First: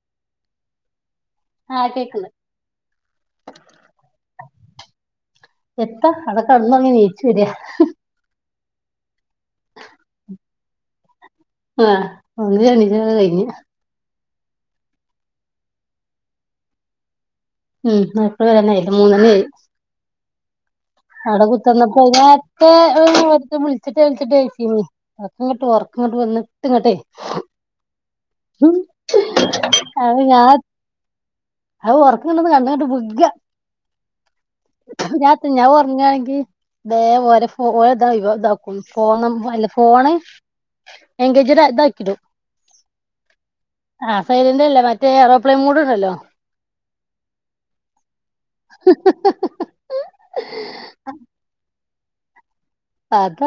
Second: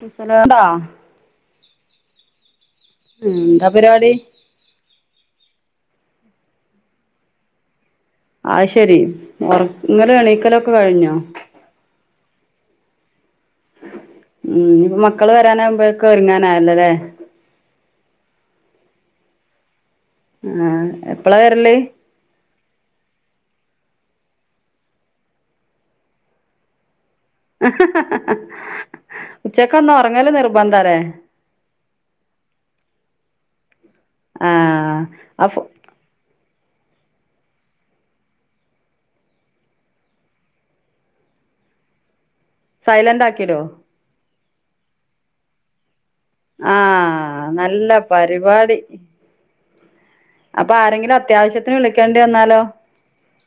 [unintelligible] ഉം എന്താ ആഹ് കേക്ക്ണ്ട് പരിപാടി എത്താ അങ്ങ് ജയിച്ചു വരിയാ ആ ശെരി ഇങ്ങനെ എണീക്കലൊക്കെ കഴിഞ്ഞോ ആഹ് ഒന്ന് എണീച്ച് കഴിഞ്ഞ് ഉം ഇനീപ്പം മക്കള് വരാനാവുമ്പോയിക്ക ഒരുങ്ങാനാന്ന ല്ലേ ഉം മക്കള് വരണേയിരിക്കും മൂന്നല്ലേ ആ എപ്പളാ അടെ വരല് കുത്തന്നപ്പോ കഴിഞ്ഞ [unintelligible] വിച്ചിട്ട് വിച്ചിട്ട്മതി അപ്പൊ ഉറക്കം ക്കതെ വന്നിട്ട് എങ്ങട്ടെ ഉച്ചക്ക് ഒന്ന് അത് ഉറങ്ങല്ല ഞാൻ നിർബന്ധല്ലേ അത് ഒറക്കങ്ങട്ട് കണ്ണ്ങ്ങട്ട് വിഗ്ഗ ആ അപ്പൊ തെ ദോരു ഫോ ഇത ഫോൺ അല്ല ഫോണ് എങ്കേജഡ് ഇതാക്കിട്ടും സൈലന്റ് ആക്കിടോ സൈലന്റല്ല മറ്റേഏറോപ്ലെൻ മൂഡ് ഉണ്ടല്ലോ ആ നല്ല പരിപാടി അപ്പൊ ആരെങ്കിലും അത്യാവശ്യത്തിനന് വിളി വിളിക്കേണ്ടി വന്നാലോ അത്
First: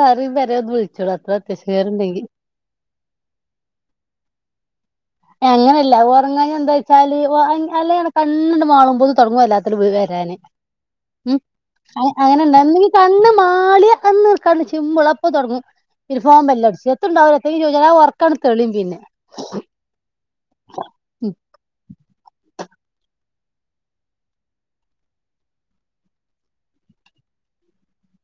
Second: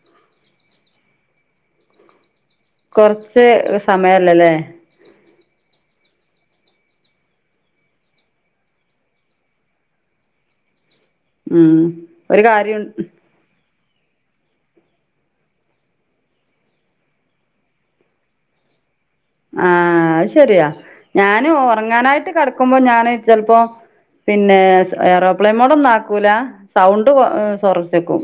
വിളിച്ചോളും അത്ര അത്യാവിശ്യകാരുണ്ടെങ്കിൽ കൊറച്ച് സമയല്ലല്ലേ അങ്ങനെയല്ല ഉറങ്ങാഞ്ഞ എന്താ വെച്ചാല്, അല്ല കണ്ണിങ്ങട്ട് പാളുമ്പം തുടങ്ങും എല്ലാത്തിന്റെ വിളി വരാന് ഉം, ഒരു അങ്ങനെണ്ടാ എന്തെങ്കി കാര്യം കണ്ണ് മാടിയ ഒന്ന് കണ്ണ് ചിമ്പിള അപ്പൊ തുടങ്ങും പിന്ന ഫോൺ ബല്ല് അടിച്ചു, എത്തുണ്ടാവ ഉറക്കങ്ങ്. തെളിയും പിന്നെ ആ ആ അത് ശെരിയാ, ഞാന് ഉറങ്ങാനായിട്ട് കടക്കുമ്പോ ഞൻ ചിലപ്പോ പിന്നെ എറോപ്പേൻ മൂഡ് ഒന്നും ആക്കൂല, സൗണ്ട് കുറച്ച് വയ്ക്കും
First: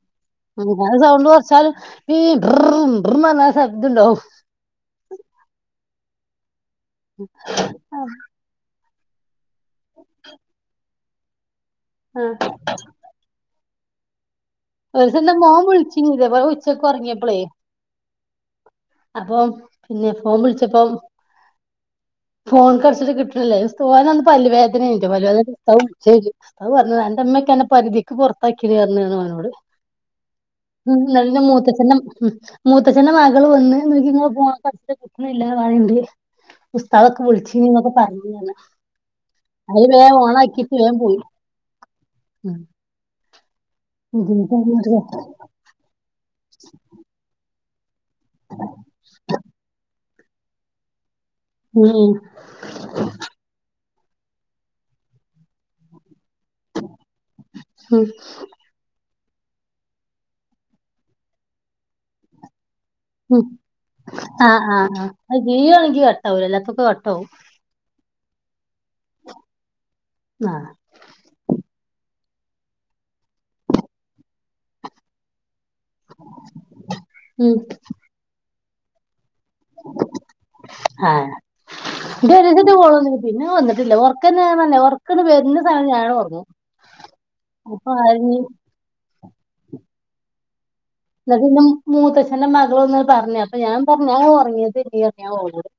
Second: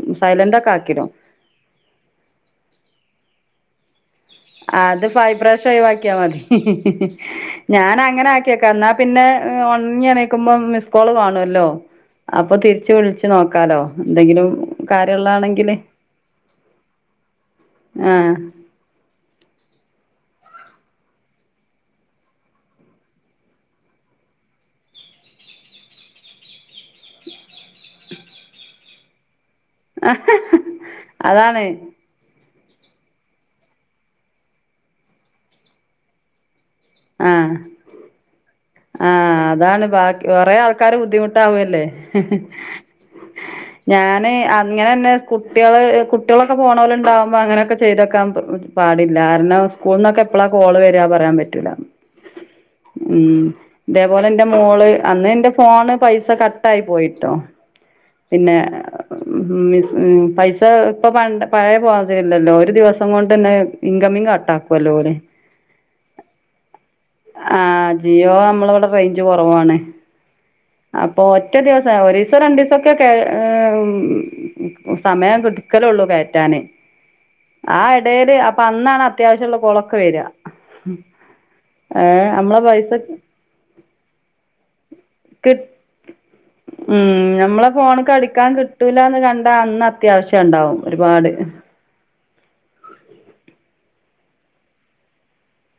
ഉം, സൗണ്ട്‌ കുറച്ചാല് [unintelligible] ശബ്ദുണ്ടോ ആ, അത് വൈബ്രേഷൻ ആയി ആക്കിയാ മതി ഞാൻ അങ്ങനെ ആക്കിയക്ക എന്നാ പിന്നെ ഉറങ്ങി എണീക്കുമ്പോ മിസ് കോള് കാണുവല്ലോ ആഹ് അപ്പൊ തിരിച്ച് വിളിച്ച് നോക്ക നോക്കാലോ എന്തെങ്കിലും ഒരു ദിവസം എന്റെ മോൻ കാര്യള്ളാണെങ്കില് വിളിച്ച് ഉച്ചക്കെ ഉറങ്ങിയപ്പളേ ആഹ് അപ്പം പിന്നെ ഫോൺ വിളിച്ചപ്പം ഫോൺ കടിച്ചിട്ട് കിട്ടന്നില്ല, പല്ല് വേദന ഉണ്ട്, അപ്പോ, [unintelligible] പറഞ്ഞ എന്റെമ്മക്കെെ പരിധിക്ക് പുറത്താക്കി പറഞ്ഞിരുന്നു അവനോട്. ഉം, നല്ല. അതാണ് മൂത്ത മൂത്തച്ഛന്റെ മകൾ വന്ന് നോക്കി ഇങ്ങള് പോകാൻ പറഞ്ഞിട്ട് പോന്നില്ല, താഴെയിണ്ട് ആഹ ആഹ അതാണ് അയില് വേം ബാക്കി ഒറെേ ഓണാക്കിട്ട് വേം ആൾക്കാര് പോയി ബുദ്ധിമുട്ടാവുംല്ലേ ഉം ഞാന് ഉം അങ്ങനെന്നെ കുട്ടികള് കുട്ടികളൊക്കെ പോണോലുണ്ടാവുമ്പോ അങ്ങനെയക്കെ ചെയ്തക്കാൻ പാടില്ല കാരണം സ്കൂളന്നൊക്കെ എപ്പളാ കോള് വരിക എന്ന് പറയാൻ പറ്റില്ല ഉം ഇതേപോലെ എന്റെ മോള് അന്ന് എന്റെ ഫോണ് പൈസ കട്ടായി പോയിട്ടോ, ഉം പിന്നെ മ് മ് പൈസ ഇപ്പ പണ്ട പഴയമാതിരി ഒരു ദിവസം മ് കൊണ്ടന്നെ ഇൻകമിങ് ആ ആ ആ കട്ടാക്കുവല്ലോ [unintelligible] ഓല് കട്ടാവൂലാലേ ക്ക് കട്ട്‌ ആവും ഇയ്യോ അമ്മളവിടെ റേഞ്ച് കൊറവാണ് ആഹ് അപ്പൊ ഒറ്റ ദിവസവര് രിസോരണ്ടിസോക്കെ ക്കെ മ് സമയം കിട്ട ക്കലുള്ളൂ കേറ്റാന് ഉം ആ എടേല് അന്നാണ് അത്യാവശ്യവൊള്ള കോളൊക്കെ വര്വ [unintelligible] പിന്നെ വന്നിട്ടില്ല ഒറക്കന്നെ നല്ല ഒറക്കന്ന് കി വരുന്ന സാധനം ഞാനൊറങ്ങും ഉം ഇപ്പൊ ഞ്ഞി ട്ടെന്ന് കണ്ടാൽ അന്ന് അത്യാവശ്യണ്ടാവും എന്നിട്ട് പിന്നെ മൂത്തച്ഛന്റെ മകള് വന്ന് പറഞ്ഞ് അപ്പൊ ഞാ പൊ ഞാൻ ഒറങ്ങിയതേല്യാ ഞാൻ ഓളോട്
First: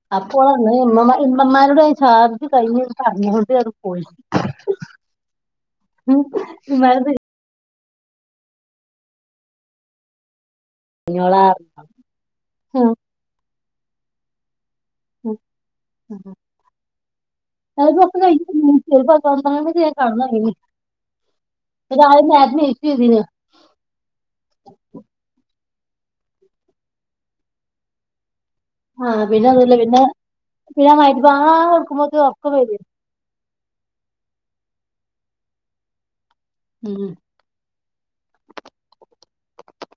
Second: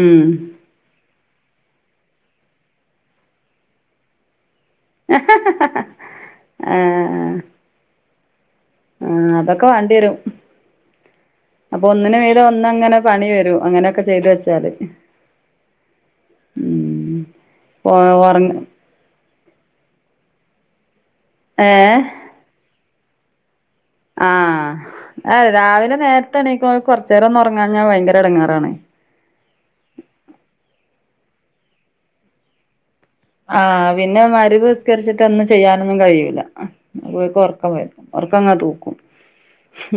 ഉം അപ്പോഴൊഓൾ പാർഞ് ഇമ്മമാരുടെ ചാർജ് കഴിഞ്ഞ്ന്ന് പറഞ്ഞുകൊണ്ട് അത് പോയി ഇമ്മാനത് ആ ആ അതൊക്കെ വേണ്ടിരും കഴിഞ്ഞോളാ അപ്പൊ ഒന്നിനു മീതേ ഒന്നങ്ങനെ പണി വരൂ അങ്ങനെയൊക്കെ ചെയ്തു വെച്ചാല് [unintelligible] ഉം ഓ പൊതപ്പിച്ച് ഉറങ്ങ ഞാൻ കെടന്നോറങ്ങി ഏ രാവിലെ നേരത്തെ ന്നിച്ച് ചെയ്തീന് ആ അ രാവി നേരത്തെ എണീക്കണോൽ കൊറച്ചേരം ഒന്നൊറങ്ങാഞ്ഞാൽ ഭയങ്കര എടങ്ങേറാണ് ആ പിന്നെ അതല്ല പിന്നെ പിന്നെ മൈറ്റ് പാങ്ങാന്നോർക്കുമ്പോക്ക് ഒറക്കംവരുവെ ആ പിന്നെ മരുവ്വിസ്കരിച്ചിട്ടൊന്നും ചെയ്യാനൊന്നും കഴിയൂല്ല ആ ഉം ഓൾക്ക് ഒറക്കം വര് ഒറക്കാങ്ങാ തൂക്കും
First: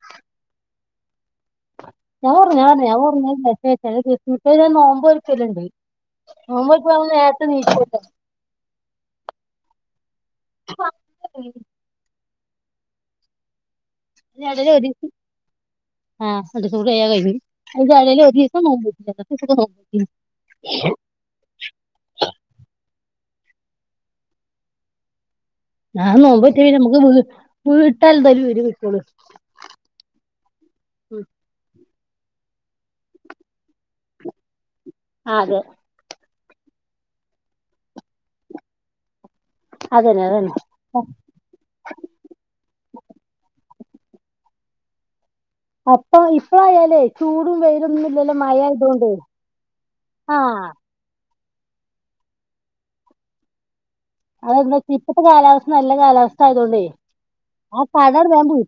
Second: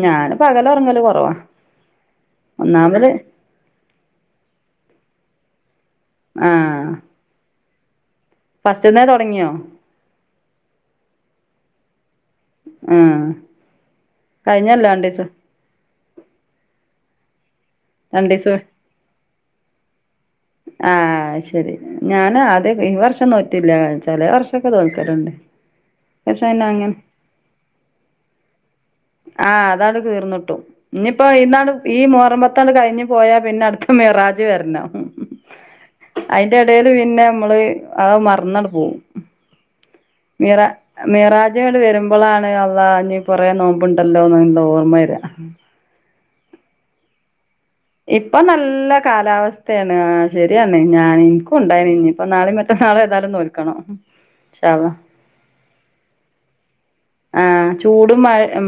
ഞാന് പകലൊറങ്ങല് കൊറവാ ഞാ ഒറങ്ങാറ്ണ്ട് ഞാ ഒന്നാമത് ഒറങ്ങല്ണ്ട് [unintelligible] നോമ്പ് ലിണ്ട് ഓൻ മിക്കവാറും നേരത്തെ ന്നീക്കും [inaudible] പത്ത്ന്നേ തൊടങ്ങിയോ ആഹ എവിടെ ജോലി ആഹാ രണ്ടുസകൂടി കഴിഞ്ഞാൽ കഴിഞ്ഞു [unintelligible] ഇതിന്റെ യെടയിൽ ഒരീസം നോമ്പ്ടുത്തു [unintelligible] ആഹ ശരി ഞൻ ആദ്യക്കെ ഈ വർഷ നോറ്റില്ല ചേലെ വർഷൊക്കെ നോൽകലുണ്ട് അ നോമ്പേൽറ്റൽ പിന്നെ വീട്ടൽ [unintelligible] ആഹ അതാണ് തീർന്നിട്ടും ഉം ഇനിയിപ്പോ ഐന്നാണ്ട് ഈ മോഹറം പത്താണ്ട് കഴിഞ്ഞു പോയാ പിന്നെ അടുത്ത മിറാജ് വരണം അതെ അതിന്റെ ഇടെൽ പിന്നെ നമ്മള് അ മറന്നങ്ങനെ പോകും അതന്നെ അതന്നെ മീറ മീറാജ് വരുമ്പോളാണ് അള്ളാ ഞ്ഞി കുറേ നോമ്പ് ഇപ്പണ്ടല്ലോല്ല ഓർമ്മവരാ ഇപ്പ ഇപ്പഴയാലേ ചൂട് ഇപ്പം നല്ല കാലാവസ്ഥേണ് ആ ശരിയാണ് ഞാൻ ഇൻ ക്കും ഉണ്ടായിനി ഇ ഞ്പ്പ നാളിം മറ്റന്നാളും ഏതായാലും നോൽക്കണം ഇൻഷാ അള്ളാ അതെന്തുപറ്റി ഇപ്പത്തെ കാലാവസ്ഥ നല്ല കാലാവസ്ഥ ആയതോണ്ടേ ആഹ് ചൂടും മഴ ഉം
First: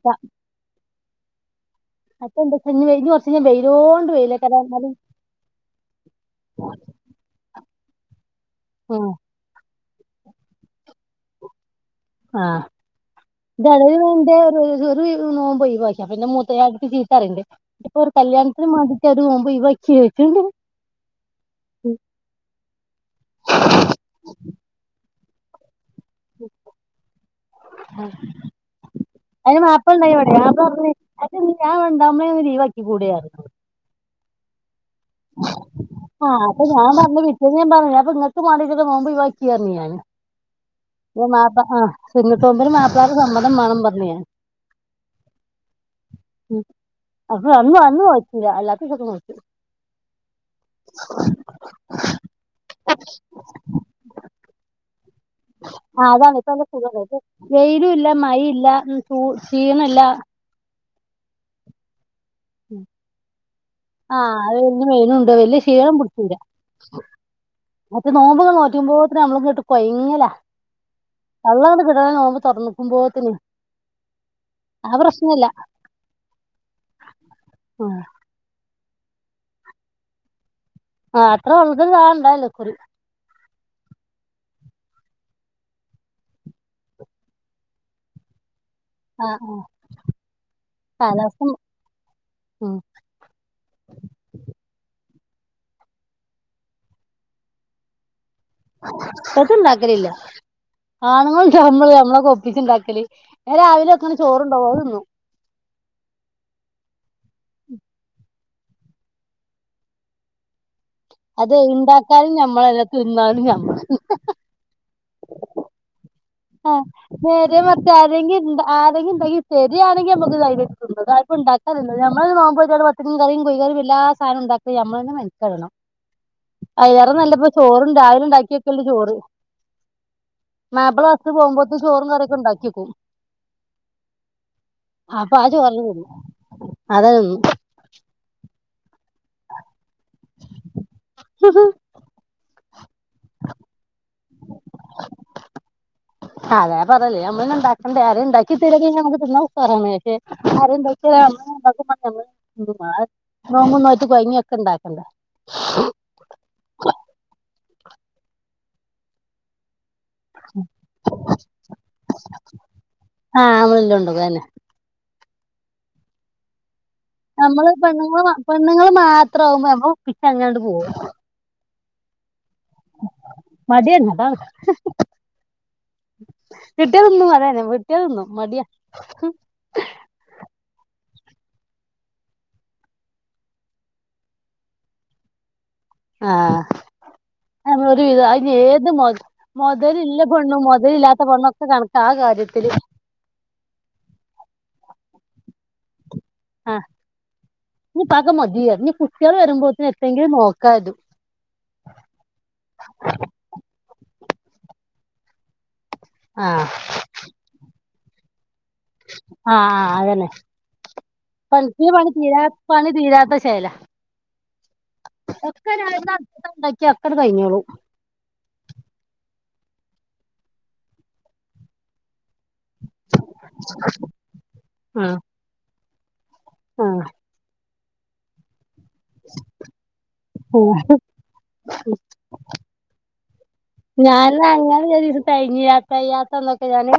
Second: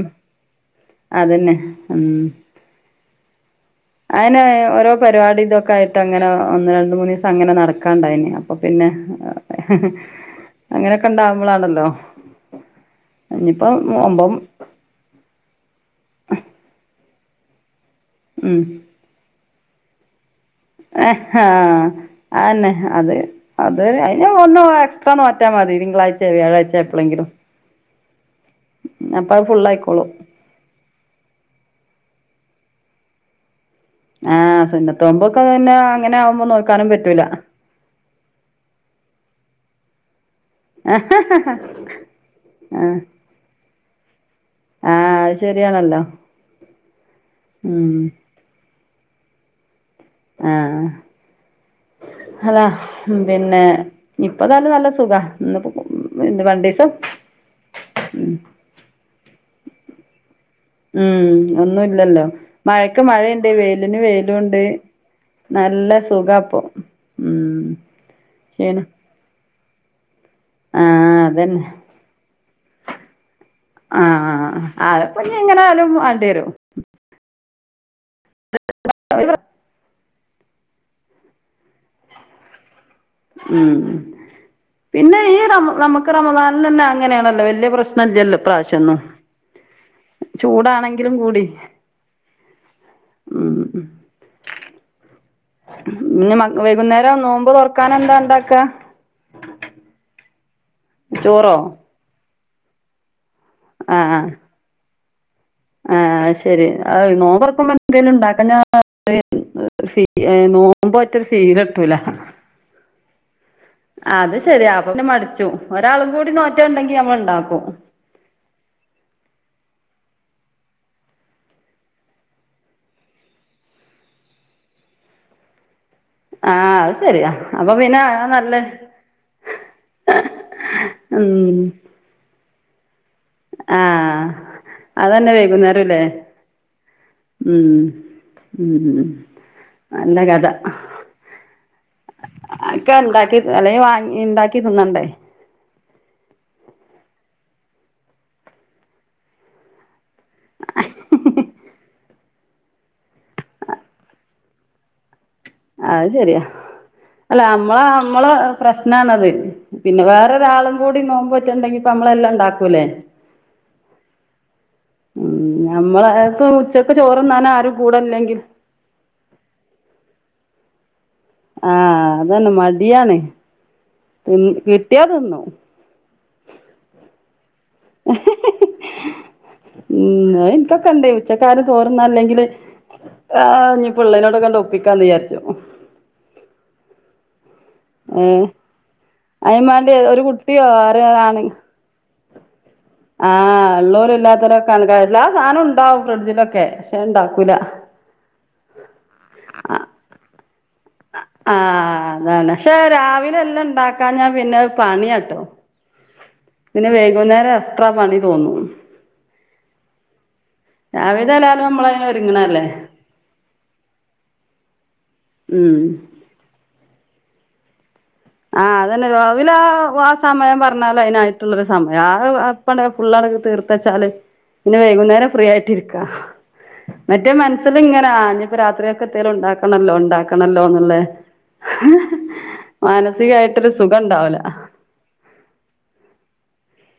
അതന്നെ ഉം അപ്പൊ എന്താ വെച്ചാ ഇനി വെ- ഇനി കുറച്ച് ഞാൻ വെയിലോണ്ട് അഅനെ വെയിലൊക്കെ ഓരോ എന്നാലും പരിപാടിം ഇതൊക്കെ ആയിട്ട് അങ്ങനെ ഒന്ന് രണ്ട് മൂന്ന് ദിവസം അങ്ങനെ നട ക്കാണ്ടായിനി അപ്പപിന്നെ ഉം, അങ്ങനൊക്കെ ഉണ്ടാവുമ്പളാണല്ലോ ആഹ് [unintelligible] ഒമ്പ നോമ്പ് ഒഴിവാക്കി അപ്പ പിന്നെ [unintelligible] ത്തറ്യണ്ട്യെ ഇപ്പൊ ഒരു കല്യാണത്തിന് മാണ്ടിട്ട് ഒരു നോമ്പ് ഒഴിവാ ചിരിക്കണ്ട യെ ഹ അഅന്നെ അത് അത് ഒര് അയ്ന് ഒന്ന് ഒയക്കണ [unintelligible] മതി തിങ്കളാഴ്ചയോ വ്യാഴാഴ്ചയോ എപ്പോഴെങ്കിലും അപ്പോൾ അത് അയിന് ഫുൾ മാപ്പള ആയിക്കോളും ഇണ്ടായിന്നു ഇവിടെ മാപ്പള പർഞ്ഞ് എത്തണ്ണീ ഞാവടെ [unintelligible] സമയം [unintelligible] ലീവാക്കി കൂടെ ർഞ് ഇന്നോട് ആഹ് പിന്നെ അങ്ങനെ ആഹ് ആവുമ്പോൾ അപ്പൊ ഞാൻ നോക്കാനും പറഞ്ഞ് പറ്റില്ല പിറ്റേന്ന് ഞാൻ പറഞ്ഞു ഞാപ്പം ഇങ്ങൾക്ക് മാണ്ടിട്ടൊര് നോമ്പ് ഒഴിവാക്കി പറഞ്ഞു ഞാന് അപ്പോ മാപ്പള ആ സുന്നത്ത് നോമ്പിന് ആ മാപ്പളാരെ സമ്മതം മാണം പർ [unintelligible] ആ അത് ശരിയാണല്ലോ ഉം അപ്പൊ അന്നു ഉം അന്നു നോറ്റീല്ല അല്ലാ ത്തൊക്കെ നോറ്റ് ആഹ് അതാ പിന്നെ ഇപ്പതാലും നല്ല സുഖാ ആ അതാണ് ഇപ്പ നല്ല സുഖ വെയിലും ഇല്ല ഉം മയില്ല്യാ ചൂ ക്ഷീണല്ല ഉം ഒന്നുംല്ലല്ലോ മഴക്ക് മഴേം ആഹ് അത് ഇന്ന് വെയ്ലുണ്ട് വല്യ നല്ല ശീണം പുട്ച്ചൂല സുഖാപ്പൊ ഉം മറ്റേ നോമ്പ് ങ്ങട്ട് ശരി നോറ്റുമ്പോതിന് നമ്മൾക്ക് ഇങ്ങട്ട് കൊയ്ങ്ങല ആ അതന്നെ വള്ളാണ്ട് [unintelligible] നോമ്പ് തൊർന്ന്ക്കുംമ്പോത്ത് ന് ആഹ് അ ഇപ്പം ഇഞെങ്ങനെ ആയാലും മാണ്ട്യേരും ആ [unintelligible] ആ അത്ര പറഞ്ഞിട്ടും കരയില്പത് [unintelligible] ഉം പിന്നെ ഈ റമ നമുക്ക് റമദാന തന്നെ അങ്ങനെയാണല്ലോ വലിയ പ്രശ്നല്ലല്ലോ ഇപ്രാവശ്യം ചെന്ന് ആ ചൂടാണെങ്കിലും കൂടി കാലാവസ്ഥ ഉം ഉം പിന്നെ മഗ് വൈകുന്നേരം നോമ്പ് തുറക്കാന എന്താണ്ട [unintelligible] ഇണ്ടാക്കലില്ല ആണുങ്ങൾ ചോറോ [unintelligible] വിജുണ്ടാക്കല് രാവിലൊക്കെണേ ചോറുണ്ടുവാ അതിന്നും ആഹ് ശരി അ നോമ്പറക്കുമ്പോ ത്തിനും ഉണ്ടാക്ക നോ അത് ഇണ്ടാക്കാനും ഞമ്മളെഞ്ഞെ തിന്നാലും ഞമ്മളെന്നെ പിന്നേ മടിച്ചു ഒരാള് ആഹ് നേരെ മറിച് ആരെങ്കിണ്ട ആരെങ്കി ണ്ടെങ്കിൽ സരിയ ക്കി നമക് ധൈര്യായിട് തിന്ന താ ഇപ്പോ ഉണ്ടാക്ക തിന്നത് നമ്മെ നോമ്പെടുത് കുറച് മീൻ കറിം കോയ് കറിം എല്ലാ സാധനോം ഉണ്ടാക്കി നമ്മെന്നെ മെൻകെടണം ആ അത് അയലേറെ ശരിയാ നല്ലപ്പ അപ്പൊ ചോറും പിന്നെ ചായേം നല്ല ണ്ടാക്കിവെച്ചിട്ടുണ്ട് ജോറ് മാപ്പിള പോവുമ്പോഴത്തിനും ചോറും കറിം ഉണ്ടാക്കിക്കു ഓ ആഹ് അതന്നെ അപ്പൊ ആ ചോറന്നെ വൈകുന്നേരും ല്ലേ തിന്നും അതന്നെ തിന്നും ഉം ഉം നല്ല കഥ ആഹ് ക്ക ഉണ്ടാക്കി അല്ലെങ്കി വാങ്ങി ഇ ണ്ടാക്കി തിന്നണ്ടേ അതാ പറഞ്ഞല്ലേ ഞമ്മള്ളെന്നെ ണ്ടാക്കണ്ടെ ആരേണ്ടാക്കി തെരാണെങ്കി നമ്മക്ക് തിന്നാ ഉഷാറാണ് പക്ഷെ അതെന്തായിപ്പ [unintelligible] നോന്ന നോട്ട് കൊഴങ്ങിയ ഒക്കെ ഇണ്ടാക്കണ്ടേ അത് ശരിയാ അല്ല നമ്മള നമ്മള പ്രശ്നാണത് പിന്നെ വേറൊരാളും കൂടി നോമ്പോറ്റണ്ടെങ്കി പ്പ നമ്മളെല്ലാ ഉണ്ടാക്കൂലേ ആഹ് നമ്മളെല്ലാം ഉണ്ടാക്കും അതന്നെ ഉം നമ്മളെയകു നമ്മള് പെണ്ണുൾ പെണ്ണുങ്ങള് മാത്രാവുമ്പോ നമ്മ ഒപ്പിച്ച അങ്ങനട് ഓഹ് ആഹ് അതന്നെ മടിയാണ് മടിയാണ് ത് അതാണ് കിട്ടിയാ തിന്നും യെസ് വെട്ടിയതന്നു മടിയാ ച്ചക്കാരും ചോറ്ന്നാല്ലെങ്കില് ആ ഞ്ഞി ഇള്ളേനൊക്കൊണ്ടൊക്കാണ്ട് ഒപ്പിക്കാന്ന് വിചാരിച്ചു ആഹ് അ ഒരു വിധ ഏഹ് അതി ഏത് അയിനും മാണ്ടി ഒരു മൊതലില്ല പെണ്ണും കുട്ടിയോ മൊതലില്ലാത്ത പെണ്ണും ഒക്കെ കണക്ക ആ കാര്യ ഇത്തി ആ ള്ളോരും ഇല്ലാത്തവരൊക്കെ [unintelligible] എല്ലാ സാനും ണ്ടാവും ആ നീ പക്ക മതിയ നീ കുട്ടികൾ വരുമ്പോത്തിന് എന്തെങ്കിലും നോക്ക ആഹ് അതാണ് പക്ഷെ രാവിലെ എല്ലം ഇണ്ടാക്കാ ഞാൻ പിന്നെ അത് പണിയാട്ടോ ആഹ് പിന്നെ വയ്ഗുന്നേരം അത്ര പണി തോന്നൂ ആഹ് ആ അതന്നെ രാവിലെ എല്ലാരും പൽക്കിയ നമ്മളതിന് പണി തീരാ ഒരുങ്ങണല്ലേ പണി തീരാത്ത ചേല ഒക്കെ ഉം രാവിലെ ഇന്നാ അട്പ്പത്താ ഇണ്ടാ [unintelligible] കഴിഞ്ഞോളും ആഹ് അതന്നെ രാവില ആ സമയം പറഞ്ഞാല അയിനായിട്ടുള്ളൊരു സമയ അത്‌ അപ്പണ ഫുള്ളടക്ക് തീർത്ത് വെച്ചാല് പിന്നെ ആഹ് വൈകുന്നേരം ഫ്രീ ആയിട്ടിരി ആഹ് [unintelligible] മറ്റേ മൻ അവ്ട്ന്ന് ഇങ്ങനാഞപ്പോ രാത്രിയൊ ഇപ്പത്തേലൊണ്ടാക്കണല്ലോ ആഹ് ഒണ്ടാക്കണല്ലോന്നുള്ള [unintelligible] ഞാന് ഇത അങ്ങനെ ഒരു ദിവസം തെയ്ഞ്ഞില. തെയാത്തന്നൊക്കെ ഞാന്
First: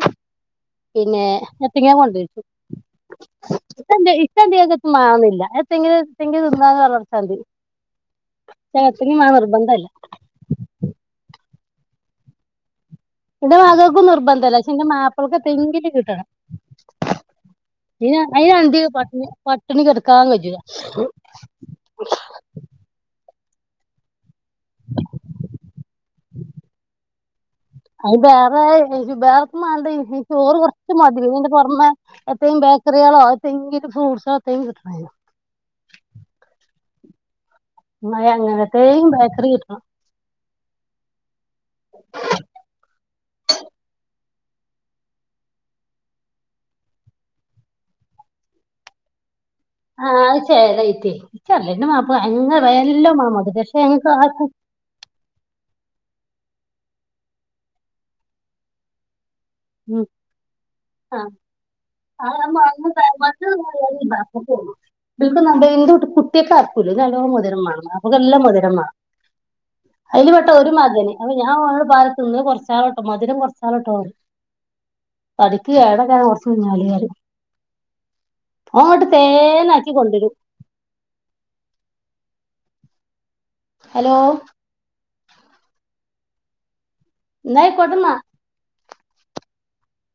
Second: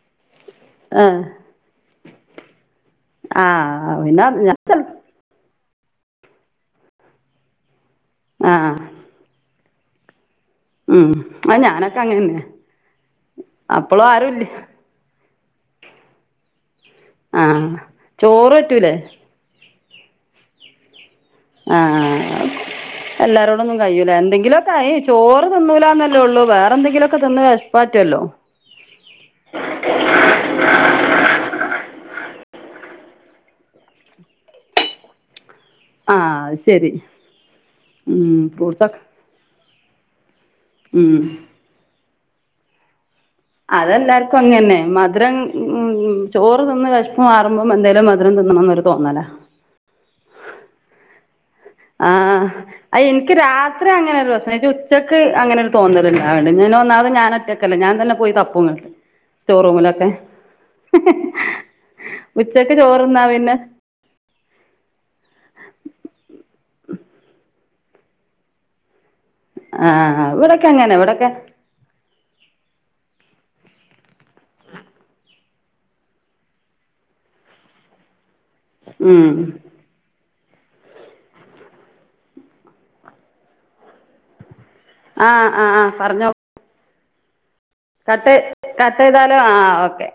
ആ പിന്നെ എത്തങ്ങേ കൊണ്ടരിച്ചു ആഹ് പിന്ന ഞാൻ ചെൽ ല്ല എത്തെങ്കിലും എത്തെങ്കിലും തിന്നാന്ന് പറഞ്ഞൊട്ത്താ മതി. ആ ഇപ്പയ്ന് എത്തെങ്കിലും മാണംന്ന് നിർബന്ധല്ല. ഉം അത് ഞാനൊക്കെ അങ്ങനന്നെ. എന്റെ മകൾക്കും നിർബന്ധംല്ല പക്ഷെ എന്റെ മാപ്പിൾക്കെ തെങ്കില് കിട്ടണം ആ ചോറ് പറ്റൂലേ പട്ടിണിടുക്കാതെ [unintelligible] ആഹ എല്ലാരും ന്ന കഴയില്ല എന്ത ങ്കിലൊക്കെ ആ ചോറ് തിന്നൂലന്നല്ലേ ഉള്ളൂ വേറെ എന്തെങ്കിലുമൊക്കെ അത് തിന്നഷപ്പാറ്റല്ലോ വേറെ വേറെക്കും വേണ്ട ഈ എപ്പളും ബേക്കറികളോ എത്തങ്കിലും ഫ്രൂട്ട്സോ [unintelligible] വേണം ആ അത് ശരി ന ഉം അങ്ങനത്തെെയ ഫ്രൂട്ട്സൊക്കെ ബേക്കറി കിട്ടണം ഉം അതെല്ലാർക്കും അങ്ങനനെ മധുരം ഉ ചോറ് തിന്ന് വെഷ്പ് മാറുമ്പോം എന്തെലും മധുരം തിന്നണംനന്ന് ഒരു തോന്നല ആഹ് [unintelligible] ആ അ എനിക്ക് മതി പക്ഷെ രാത്രി ഞങ്ങൾക്ക് അങ്ങനെ ആർക്കും ഒരുസനേച്ചി ഉച്ചക്ക് അങ്ങനെ ഒരു തോന്നറണ്ട് അടെങ്ങനെ ഒന്നാതെ ഞാന ഒറ്റക്കല്ല ഞാൻ തന്നെ പോയി തപ്പങ്ങ് ഉ ആ ആ ന ഉച്ചക്ക് ന ചോറ് തിന്നാൽ പിന്നെ എ കുട്ടിയൊക്കെ പുല നല്ലോ മധുര വേണം അപ്പൊെല്ലാം മധുരമാണ്ണം ആ അതിൽ പെട്ട ഇവിടെയൊക്കെ ഒരു അങ്ങനെ മാകന് ഇവിടെയൊക്കെ അപ്പൊ ഞാൻ ഓനോട്‌ പറ ന്ന് കുറച്ചാൾോട്ടോ മധുംറച്ചാൾോട്ടോ തഠക്ക് ഏടക്കെ കുറച്ച് കഞ്ഞാല അങ്ങോട്ട് തേനക്കി കൊണ്ടുവരും ഹലോ ആ ആഹ് ആഹ് പറഞ്ഞോ ന്ന യികൊട്ടന്ന കട്ട് കട്ട് ചെയ്താലും ആ ഓക്കെ